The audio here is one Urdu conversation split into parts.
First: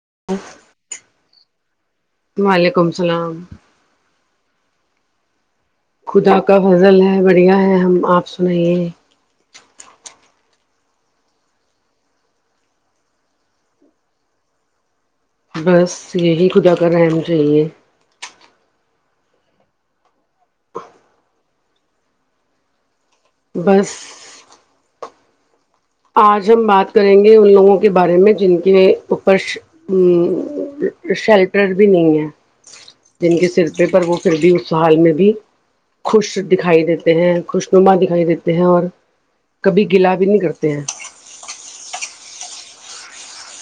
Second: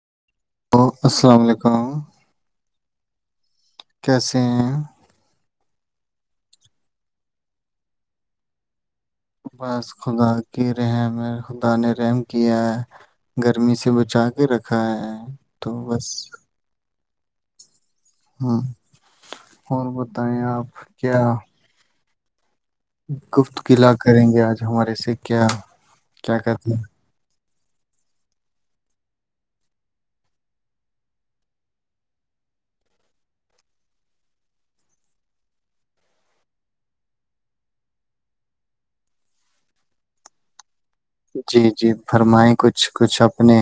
[unintelligible] سلام کیسے خدا کا فضل ہے بڑھیا ہے ہم آپ سنائیے بس خدا کی رحم ہے خدا نے رحم کیا ہے گرمی سے بچا کے رکھا ہے بس یہی خدا کرحم چاہیے ہ اور بتائیں آپ کیا گفت قلع بس کریں گے آج ہمارے سے کیا کیا آج ہم کہتے بات ہیں کریں گے ان لوگوں کے بارے میں جن کے اوپر شیلٹر بھی نہیں ہے جن کے سر پہ پر وہ پھر بھی اس حال میں بھی خوش دکھائی دیتے ہیں خوشنما دکھائی دیتے ہیں اور کبھی گلا بھی نہیں کرتے ج جی جی فرمائیں کچھ کچھ اپنے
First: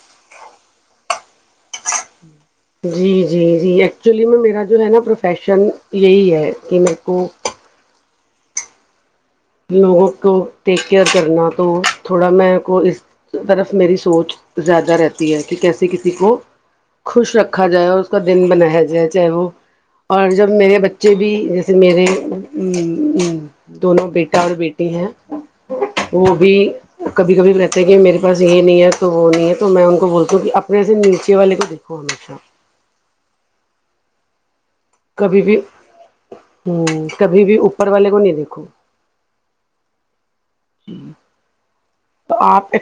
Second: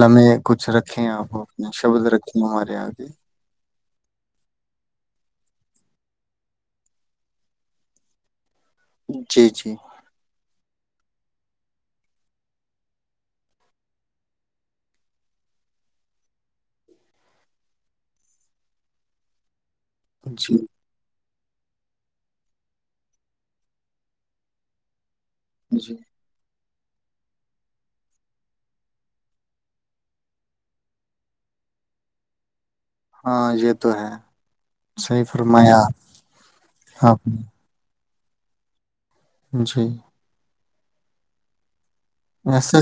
لمے کچھ رکھیں آپ اپنے شبد رکھ جی جی جی ایک ایکچولی میں میرا جو ہے نا پروفیشن یہی ہے کہ میرے کو جی جی لوگوں کو ٹیک کیئر کرنا تو تھوڑا م کو اس طرف میری سوچ زیادہ رہتی ہے کہ کیسے کسی کو خوش رکھا جائے اور اس کا دن بنایا جائے چاہے وہ اور جب جی میرے بچے بھی جیسے میرے دونوں بیٹے اور بیٹی ہیں جی وہ بھی کبھی کبھی رہتے ہیں کہ میرے پاس یہ نہیں ہے تو وہ نہیں ہے تو میں ان کو بولتا ہوں کہ اپنے سے نیچے والے کو دیکھو ہمیشہ ہاں یہ تو ہے صحیح کبھی بھی فرمایا ہ آپ کبھی نے بھی اوپر والے کو نہیں دیکھو جی ہوں ایسا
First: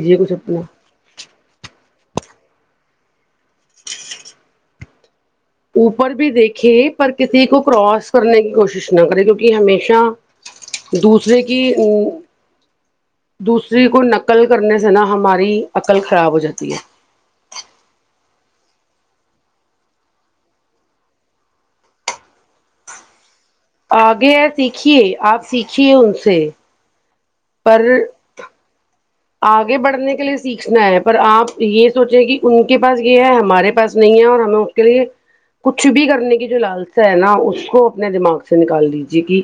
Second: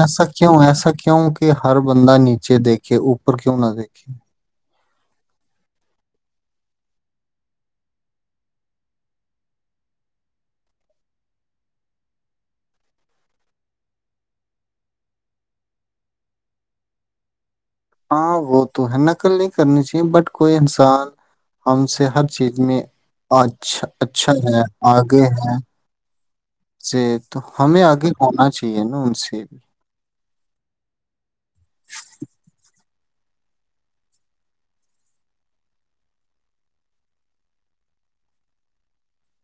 ایسا کیوں اپنا ایسا کیوں کہ ہر بندہ نی بچے دیکھے اوپر کیوں نہ دیکھے اوپر بھی دیکھے پر کسی کو کراس کرنے کی کوشش نہ کرے کیونکہ ہمیشہ دوسرے کی دوسری کو نقل کرنے سے نہا ہماری عقل خراب ہو جاتی ہے ہاں وہ تو ہے نقل نہیں کرنی چاہیے بٹ کوئی انسان ہم سے ہر چیز میں اچھا اچھا آگے ہے سیکھیے آگے ہے آپ ہم سیکھیے ان سے سے [inaudible] تو ہمیں آگے آنا چاہیے نا ان سے بھی آگے بڑھنے کے لیے سیکھنا ہے پر آپ یہ سوچیں کہ ان کے پاس یہ ہے ہمارے پاس نہیں ہے اور ہمیں اس کے لیے کچھ بھی کرنے کی جو لالسا ہے نا اس کو اپنے دماغ سے نکال دیجیے کہ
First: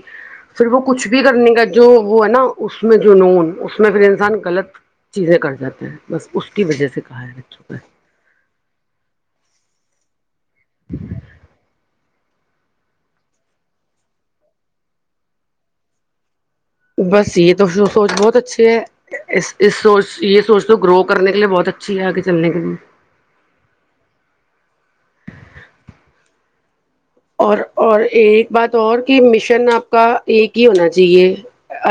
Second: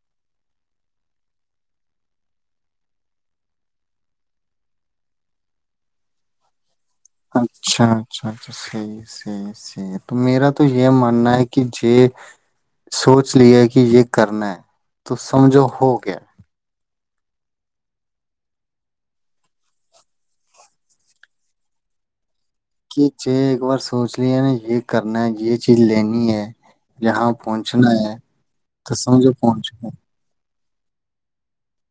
پھر وہ کچھ بھی کرنے کا جو وہ ہے نا اس میں جو نون اس میں پھر انسان غلط چیزیں کر جاتے ہیں بس اس کی وجہ سے کہا ہے بچوں اچھا اچھا اچھا صحیح صحیح صحیح تو میرا تو یہ ماننا ہے کہ یہ سوچ لیا کہ یہ کرنا ہے تو سمجھو ہو گیا بس یہ تو سوچ بہت اچھی ہے اس اس سوچ یہ سوچ تو گرو کرنے کے لیے بہت اچھی ہے آگے چلنے کے لیے کہ چ ایک بار سوچ لیا نا یہ کرنا ہے یہ چیز لینی ہے یہاں اور پہنچنا اور ہے ایک بات تو اور کہ سمجھو مشن پہنچ آپ گئے کا ایک ہونا چاہیے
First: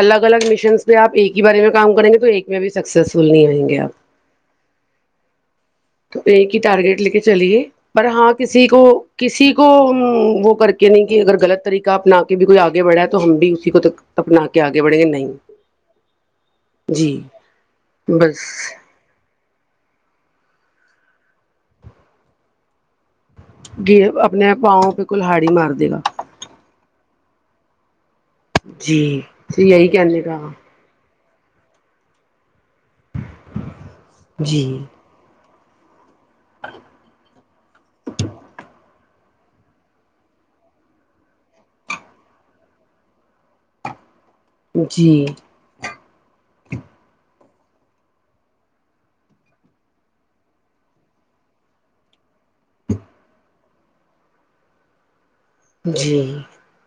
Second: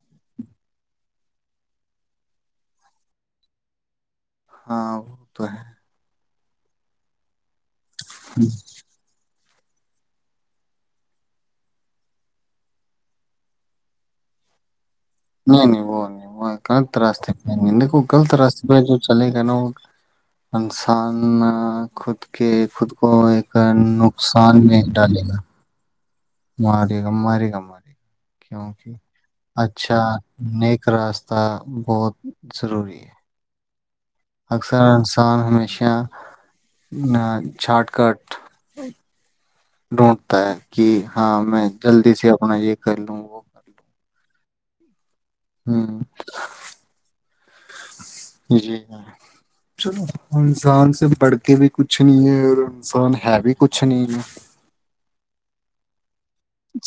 الگ الگ مشنس پہ آپ ایک ہی بارے میں کام کریں گے تو ایک میں بھی سکسیسفل نہیں ہوئیں گے آپ ہاں وہ تو ہے تو ایک ہی ٹارگیٹ لے کے چلیے پر ہاں کسی کو کسی کو وہ کر کے نہیں کہ اگر غط طریقہ اپنا کے بھی کوئی آگے بڑھا تو ہم بھی اسی کو اپنا کے آگے بڑھیں گے نہیں نہیں وہ نہیں وہ غلط جی راستے نہیں دیکھو غلط بس راستے پ جو چلے گ ا نو انسان خود کے خود کو ایک یہ نقصان اپنے نہیں پاؤں پہ ڈالے گا کلہاڑی مار دے گا ماری گم ماری گم ماری کیوںک جی یہی اچھا کہنے کا نیک راست ہوتا بہت ضروری ہے جی اکثر انسان ہمیں شارٹ کٹ ڈھونڈتا ہے کہ ہاں میں جلدی سے اپنا یہ کر لوں وہ کر لوں جی ہ جی چلو انسان سے بڑھ کے بھی کچھ نہیں ہے اور انسان ہے بھی کچھ نہیں ہے [inaudible] جی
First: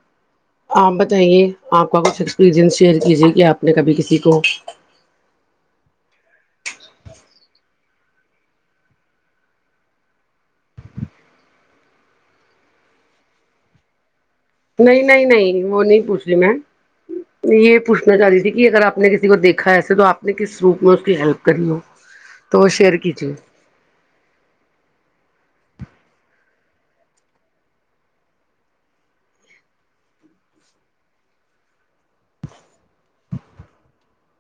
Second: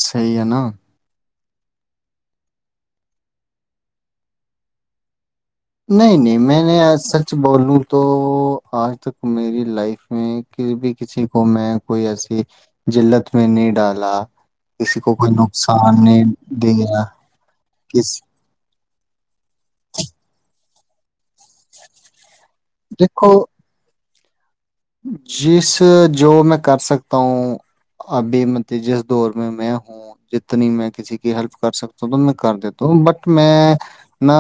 صحی ہے نا آپ بتائیے آپ کا کچھ ایکسپیرئنس شیئر کیجیے کہ آپ نے کبھی کسی کو نہیں نہیں میں نے سچ بولوں تو آج تک میری لائف میں کسی بھی کسی کو میں کوئی ایسی جلت میں نہیں ڈالا کسی نہیں کو نہیں کوئی نہیں وہ نقصان نہیں پوچھ رہی میں دیا یہ پوچھنا کس چاہ رہی تھی کہ اگر آپ نے کسی کو دیکھا ہے ایسے تو آپ نے کس روپ موکل کریوں تو شیئر کیجیے دیکھو جس جو میں کر سکتا ہوں ابھی مب جس دور میں میں ہوں جتنی میں کسی کی ہیلپ کر سکتا ہوں تو میں کر دیتا ہوں بٹ میں نہ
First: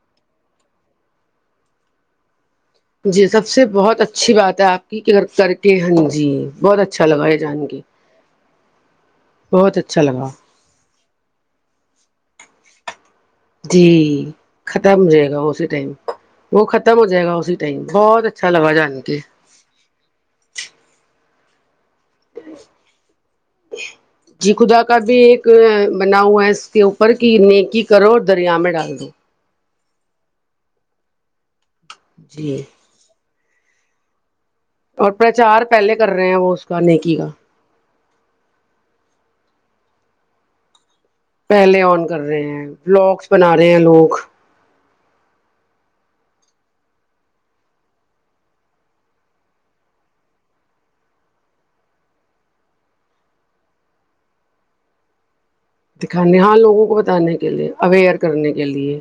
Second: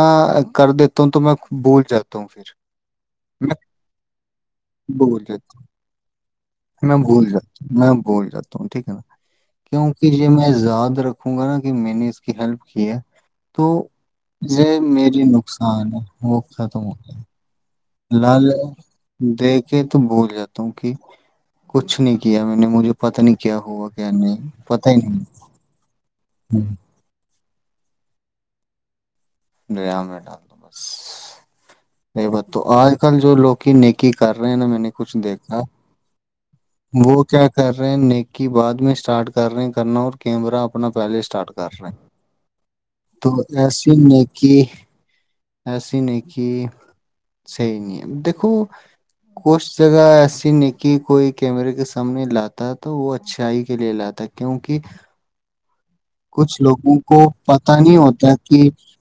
کر دیتا ہوں تو میں بھول جاتا ہوں پھر جی سب میں سے بہت اچھی بات ہے آپ کی کہ گھر بھول ا سر جاتا کے ہ جی بہت میں اچھا لگا بول یہ جات جان کے میں بول جاتا ہوں ٹھیک ہے نا بہت اچھا کیونکہ ج لگا میں یاد رکھوں گا نا کہ میں نے اس کی ہیلپ کیا جی ختم ہو جائے گا اسی ٹائم نقصان وہ ختم ہو جائے گا اسی ٹائم ل بہت ل اچھا لگا جان کے دیکھے تو بھول جاتا ہ کیونک کچھ نہیں کیا میں نے مجھے پتا نہیں کیا ہوا کیا نہیں جی خدا پتا ہی کا بھی نہیں ایک بنا ہوا ہے اس کے اوپر کی نیک کی کرو دریا میں ڈال دو دریا میں ڈال دو بس نہیں بات جی تو آج کل جو لو کہ نیکی کرار رہے ہیں نا میں نے اور کچھ دیکھا پرچار پہلے کر رہے ہیں وہ اس کا نیکی وہ کا کیا کر رہے ہیں نیکی بعد میں اسٹارٹ کر رہے ہیں تو کرنا اور کیمرہ اپنا پہلے اسٹارٹ کر پہلے ہیں آن کر رہے ہیں تو بلاگس بنا رہے ہیں ایسی لوگ نیکی ایسی نہیں کہ صحیح نہیں ہے دیکھو کھ جگہ ایسی نہیں کی کوئی کیمرے کے سامنے لاتا ہے تو وہ اچھائی کے لیے لاتا کیونکہ دکھانے ہاں کچھ لوگوں کو بتانے کے لیے پتا نہیں اویئر ہوتا کرنے کے کہ لیے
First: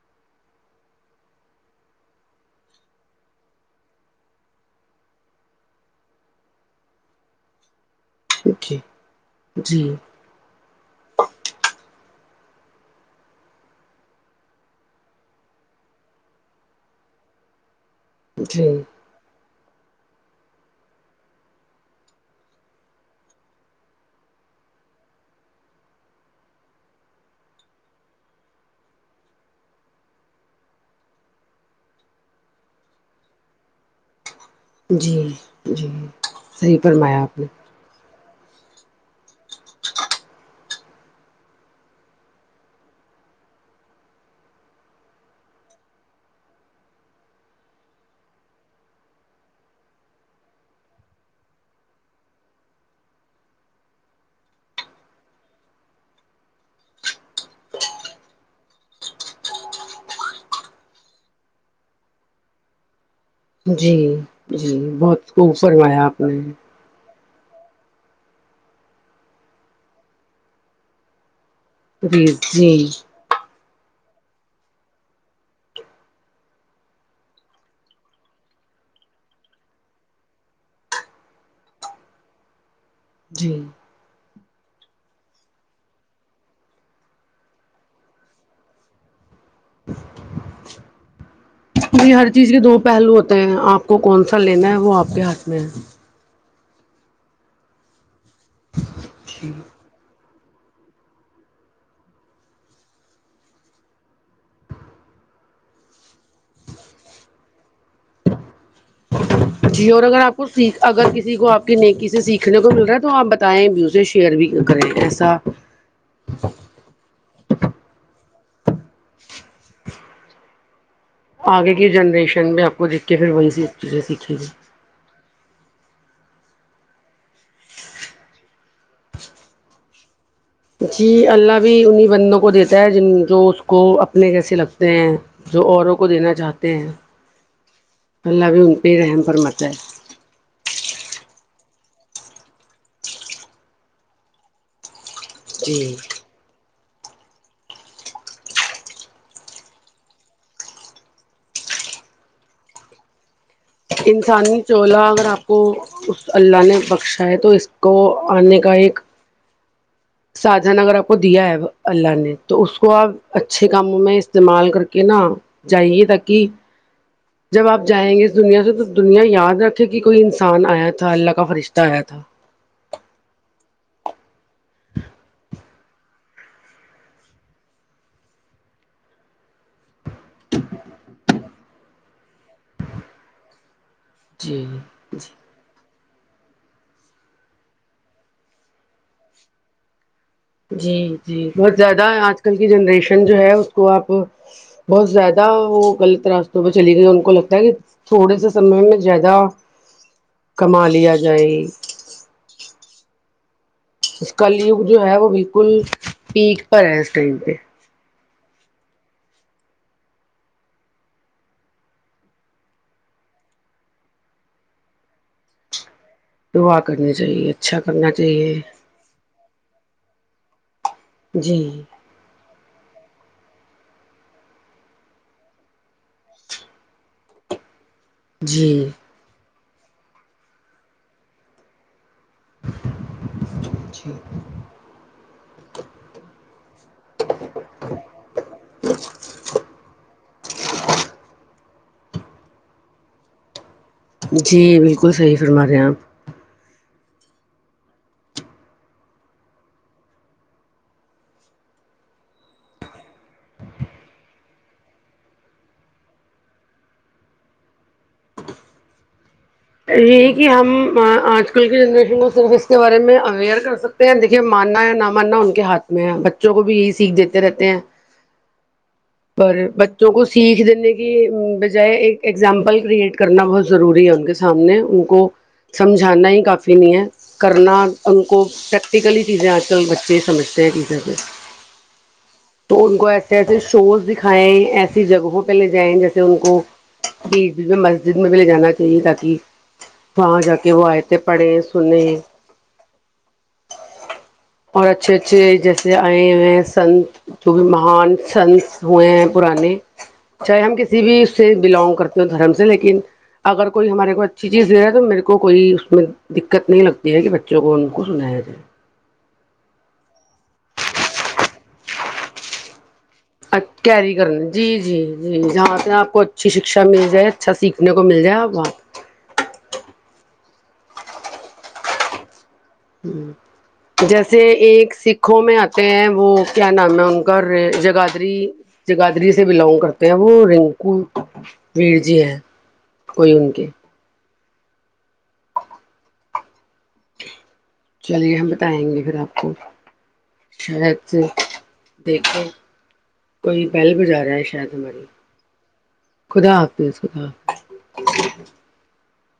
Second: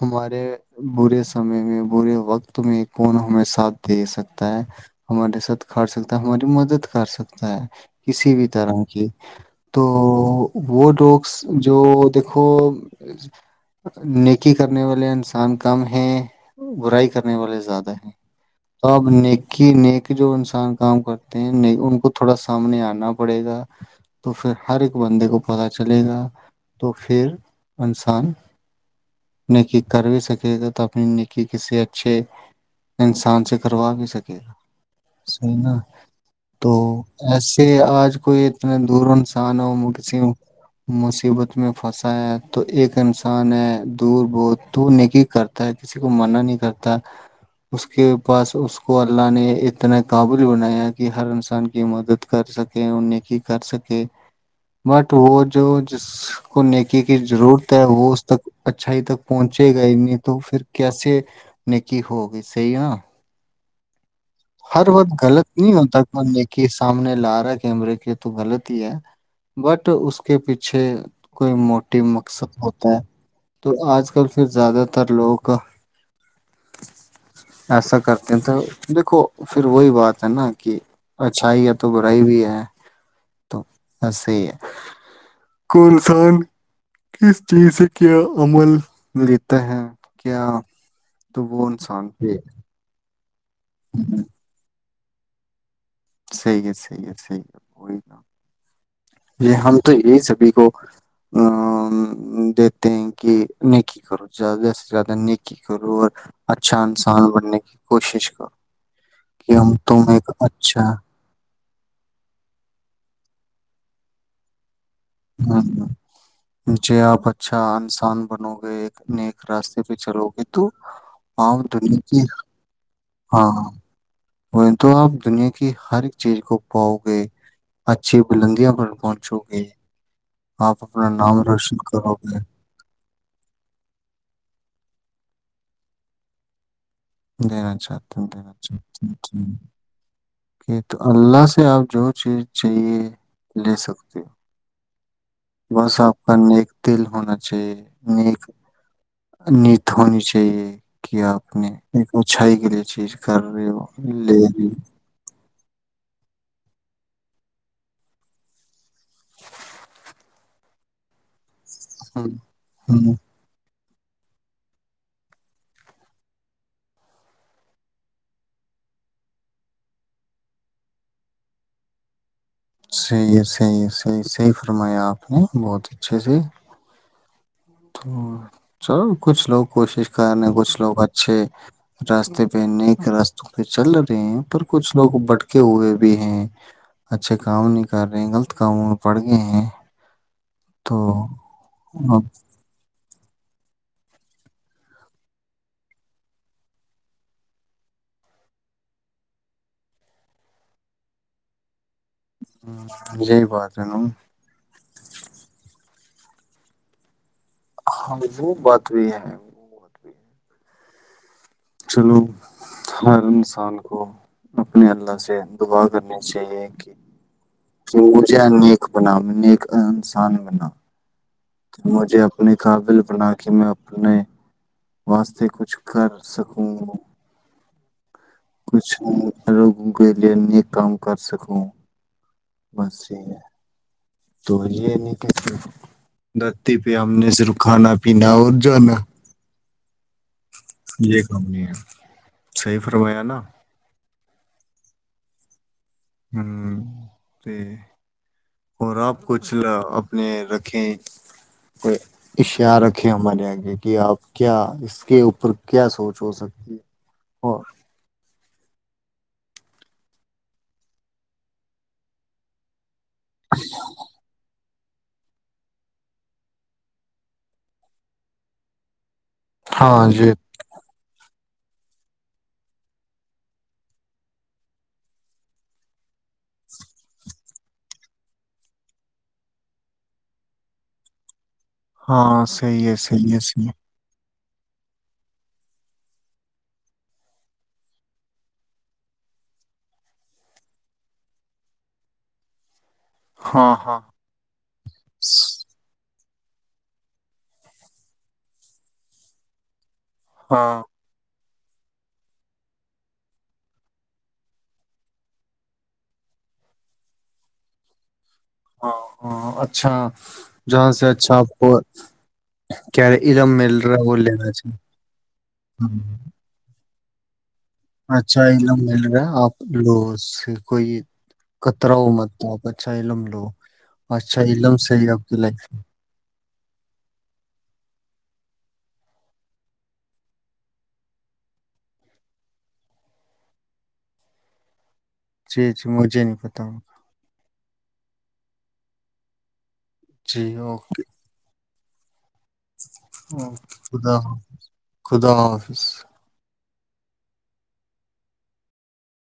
ہمارے برے سمے میں برے وقت میں کون ہمیں ساتھ دے سکتا ہے ہمارے سات کھڑ سکتا ہے ہماری مدد کر سکتا ہے کسی بھی جی طرح کی تو جی وہ ڈوگس جو دیک [unintelligible] نیکی کرنے والے انسان کم ہیں برائی کرنے والے زیادہ ہے جی تب نیکی نیک کہ جو انسان کام کرتے ہیں نہیں ان کو تھوڑا سامنے آنا پڑے گا تو پھر ہر ایک بندے کو پتا چلے گا تو پھر انسان نیکی کر بھی سکے گا تو اپنی نیکی کسی اچھے انسان سے کروا بھی سکے گا جی صحی نا جی تو صحیح فرمایا آپ نے ایسے آج کوئی اتنے دور انسانوں کسی مصیبت میں پھنسا ہے تو ایک انسان ہے دور بہت تو نیکی کرتا ہے کسی کو منع نہیں کرتا اس کے پاس اس کو اللہ نے اتنا کاابل بنایا کہ ہر انسان کی مدد کر سکے نیکی کر سکے بٹ وہ جو جس کو نیکی کی ضرورت ہے وہ اس تک اچھائی تک پہنچے گا تو پھر کیسے نکی ہوگی صحی نا جی جی ہر بہت وقت غلط خوب نہیں فرمایا ہوتا آپ کوئی نے نیکی سامنے لا کیمرے کے تو غلط ہی ہے بٹ اس کے پیچھے کوئی موٹی پلیز مقصد جی ہوتا ہے تو آج کل پھر زیادہ تر لوگ ایسا کرتے ہیں تھے دیکھو پھر وہی بات ہے نا کہ اچھائی ہے تو برائی بھی ہے جی تو ایسے ہی ہے کو انسان کس چیز سے کیا امول ملت [inaudible] جی ہر چیز کے دو پہلو ہوتے آپ کو ہم۔ کون سا لینا ہے وہ آپ کے ہاتھ میں ہے صحیح ہے صحیح ہے صحیح ہے وہی تو ہے یہ ہم تو یہی سبھی کو دیتے ہیں کہ نیکی کرو زیادہ سے زیادہ نیکی کرو اور اچھا انسان بننے کی کوشش کرو کہ ہم جی اور تم اگر ایک آپ کو سیکھ اچھا اگر کسی کو آپ کی نیکی سے سیکھنے کو مل رہا ہے تو آپ بتائیں بھی اسے شیئر بھی کریں ایسا [inaudible] اچھا انسان بنو گے نیک راستے پہ چلو گے تو آپ اگے کی دنیا جنریشن میں اپ کو دیکھ کے پھر وہی سی ہاں وہ گی تو آپ دنیا کی ہر ایک چیز کو پاؤ گے اچھی بلندیا پر پہنچو گے آپ جی اپنا نام اللہ بھی روشن انہیں کرو بندنوں گے کو دیتا ہے جن جو اس کو اپنے کیسے لگتا جو اوروں کو دینا چاہتے ہیں [unintelligible] اللہ بھی ان پہ رحم فرماتا ہے تو اللہ سے آپ جو چیز چاہیے لے سکتے ہو جی بس آپ کا تل ہونا چاہیے نیک نت ہونی چاہیے کہ آپ نے ایک اچھائی کے لیے چیز کر رہے ہو لے انسانی رہی چولہ اگر آپ کو اس اللہ نے بخشاائے تو اس کو آنے کا ایک ساجہان اگر آپ کو دیا ہے اللہ ہو نے تو اس کو آپ ہوں اچھے کام میں استعمال کر کے نا جائیے تاکہ جب آپ جائیں گے اس دنیا سے تو دنیا یاد رکھے کہ کوئی انسان آیا تھا اللہ کا فرشتہ آیا تھا صحیح ہے صحیح ہے صحیح صحیح فرمایا آپ نے بہت اچھے سے تو چلو کچھ لو کوشش کرنے کچھ لوگ اچھے راستے پہ نیک راستوں پہ چل رہا ہیں پر جی کچھ لوگ جی بٹکے ہوئے بھی ہیں اچھے کام نہیں کر رہے ہیں غلط کامون پڑ گئے ہیں جی تو جی بہت زیادہ اب آج کل جنریشن جو ہے اس کو آپ بہت زیادہ وہ غلط راستوں پہ چلی گئی ان کو لگتا ہے کہ تھوڑے سے سمے میں زیادہ کما لیا جائے جی بات ہے نا کلیوگ جو ہے وہ بالکل پییک پرہے اس ٹائم پہ ہاں وہ بات بھی ہے چلو ہر انسان کو اپنے اللہ سے دعا کرنی چاہیے دعا کہ کرنی چاہیے اچھا کرنا مجھے چاہیے نیک بنا نیک انسان بنا جی مجھے اپنے قابل بنا کہ میں اپنے واسطے کچھ کر سکوں جی کچھ لوگوں کے لیے نیک کام کر سکوں بس یہ ہے جی تو یہ نہیں کہ دھرتی پہ ہم نے صرف کھانا پینا اور جانا یہ کام نہیں ہے صحیح فرمایا نہ جی بالکل صحیح فرما رہے ہیں آپ ہممم اور آپ کچھ اپنے رکھیں اشعار رکھیں ہمارے آگے کہ آپ کیا اس کے اوپر کیا سوچ ہو سکتی ہے اور یہی کہ ہم آج کل کی جنریشن کو صرف اس کے بارے میں اویئر کر سکتے ہیں دیکھیے ماننا ہے نہ ماننا ان کے ہاتھ میں ہے بچوں کو بھی یہی سیکھ دیتے رہتے ہیں اور ہاں بچوں کو یہ سیکھ دینے کی بجائے ایک ایگزامپل کریئٹ کرنا بہت ضروری ہے ان کے سامنے ان کو سمجھانا ہی کافی نہیں ہے کرنا ان کو پریکٹیکلی چیزیں آج کل بچے سمجھتے ہیں ٹیچر سے ہاں صحیح ہے صحیح ہے صحیح ہے دکھائے ایسی جگہوں پہ لے جائیں جیسے ان کو بیچ بی میں مسجد میں بھی لے جانا چاہیے تاکہ وہاں جا کے وہ آئتیں پڑھیں سنے ہاں ہاں اور اچھے اچھے س- جیسے ہیں سنت جو بھی مہان سنس ہوئے ہیں پرانے چاہے ہم ہاں کسی بھی سے بلونگ کرتی ہوں دھرم سے لیکن اگر کوئی ہمارے کو اچھی چیز دے رہا ہے تو میرے کو کوئی اس میں دقت نہیں لگتی ہے کہ بچوں کو ان کو سنا ہے ہاں ہاں اچھا جہاں سے اچھا اور کیری کرنی جی جی جی جہاں سے آپ ہوں کو اچھی شکشا تمیز ہے اچھا علم مل رہا آپ لو کوئی قتراؤ مت آپ اچھا ہ علم لو جیسے اچھا علم ایک سے ہی آپ کی سیکھوں میں لائف آتے ہیں وہ کیا نام ہے ان کا جگادری جگادری سے بلونگ کرتے ہیں وہ رنکو ویر جی ہیں کوئی ان کے جی جی مجھے نہیں پتا ہ چلیے ہم بتائیں گے پھر آپ کو جی اوکے شاید سے دیکھیں اوکے کوئی پہل خدا گزا رہا ہے شاید ہماری خدا حافظ خدا اسس